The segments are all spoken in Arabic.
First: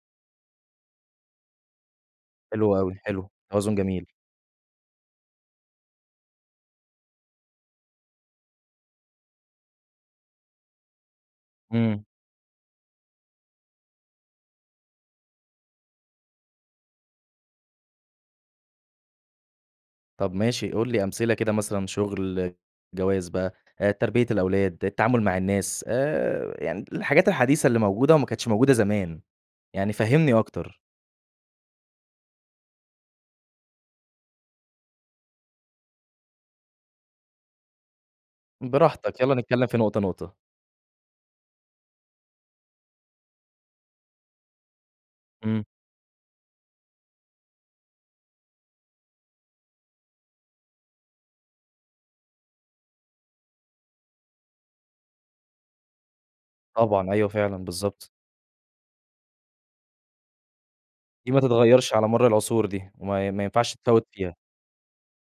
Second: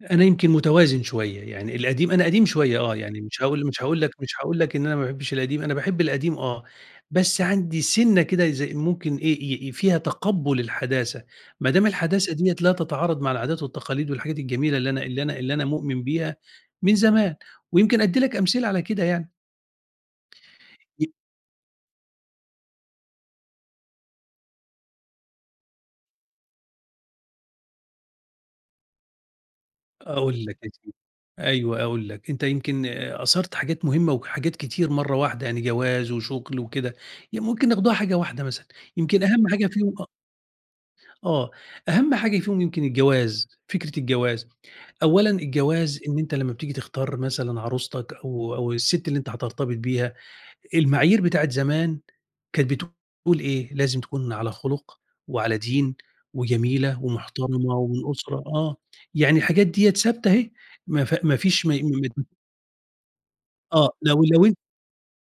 أنا يمكن متوازن شوية. يعني القديم أنا قديم حلو شوية أوي، آه، يعني حلو، مش هاقول التوازن مش هاقول جميل. لك مش هاقول لك إن أنا ما باحبّش القديم، أنا باحب القديم آه، بس عندي سِنّة كده إذا ممكن إيه، ي ي فيها تَقبُّل الحداثة. ما دام إمم. الحداثة ديّة لا تتعارض مع العادات والتقاليد والحاجات الجميلة اللي أنا اللي أنا اللي أنا مؤمن بيها من زمان ويمكن أدّي لك أمثلة على كده يعني. طَب ماشي قُل لي ي أمثلة كده مثلًا شُغل، جواز بقى، آآ تربية الأولاد، التعامل مع الناس، آآ يعني الحاجات الحديثة اللي موجودة وما كانتش موجودة زمان يعني فهِّمني أقول لك يا أكتر. سيدي. أيوه، أقول لك. أنت يمكن أثَرَت حاجات مهمة وحاجات كتير مرّة واحدة، يعني جواز وشُغل وكده ي ممكن ناخدوها حاجة واحدة مثلًا، براحتك، يمكن يالّا أهَم نتكلّم حاجة في فيهم نقطة، أ نقطة. آه. أهَم حاجة فيهم يمكن الجواز، فكرة الجواز. أولّا إمم. الجواز إن أنت لمّا بتيجي تختار مثلًا عروستك أو أو السِت اللي أنت هترتبط بيها، المعايير بتاعة زمان كانت بتقول إيه، لازم تكون على خُلُق وعلى دين وجميلة طبعًا، أيوه فعلًا، ومحترمة بالضبط. ومن أسرة آه. يعني الحاجات ديّة ثابتة أهي، ما ف دي ما ما فيش م تتغيّرش على مَر ممت العصور دي وما ما ينفعش آه. تفوِّت لو فيها. لو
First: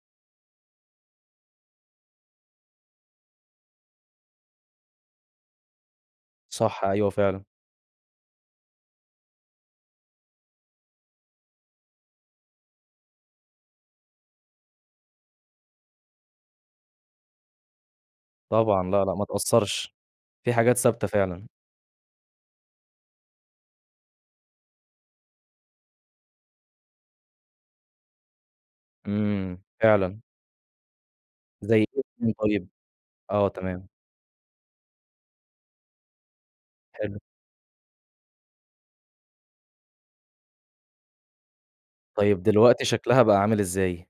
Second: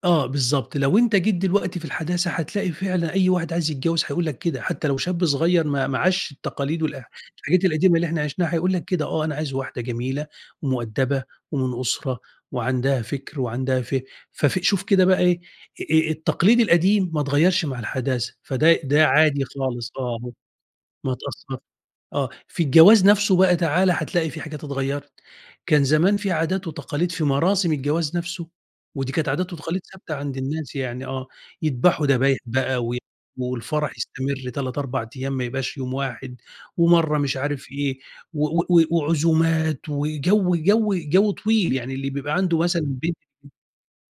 آه بالضبط. لو أنت جيت دلوقتي في الحداثة، هتلاقي فعلًا أي واحد عايز يتجوّز هيقول لك كده حتّى لو شاب صغير ما ما عاشش التقاليد صح، وال آآ أيوه فعلًا. الحاجات القديمة اللي إحنا عيشناها، هيقول لك كده آه، أنا عايز واحدة جميلة ومؤدَّبة ومن أسرة وعندها فِكْر وعندها ف ففي شوف كده بقى إيه، آآ التقليد القديم ما اتغيّرش مع الحداثة، فده طبعًا لا، ده لأ ما عادي خالص اتأثّرش، آه هو في حاجات ثابتة ما فعلًا. اتأثّرش آه. في الجواز نَفسه بقى تعال هتلاقي في حاجات اتغيّرت. كان زمان في عادات وتقاليد في مراسم الجواز نَفسه ودي كانت عادات إمم، وتقاليد ثابتة فعلًا. عند الناس يعني آه. زي يدبحوا [unintelligible] دبايح طيب؟ بقى وي آه تمام. والفَرَح يستمر 3، 4 أيام ما يبقاش يوم واحد حلو. ومرّة مش عارف إيه و و و وعزومات وجَو جَو جَو طويل، يعني اللي بيبقى طيب عنده دلوقتي مثلًا شكلها بقى [unintelligible] عامل إزاي؟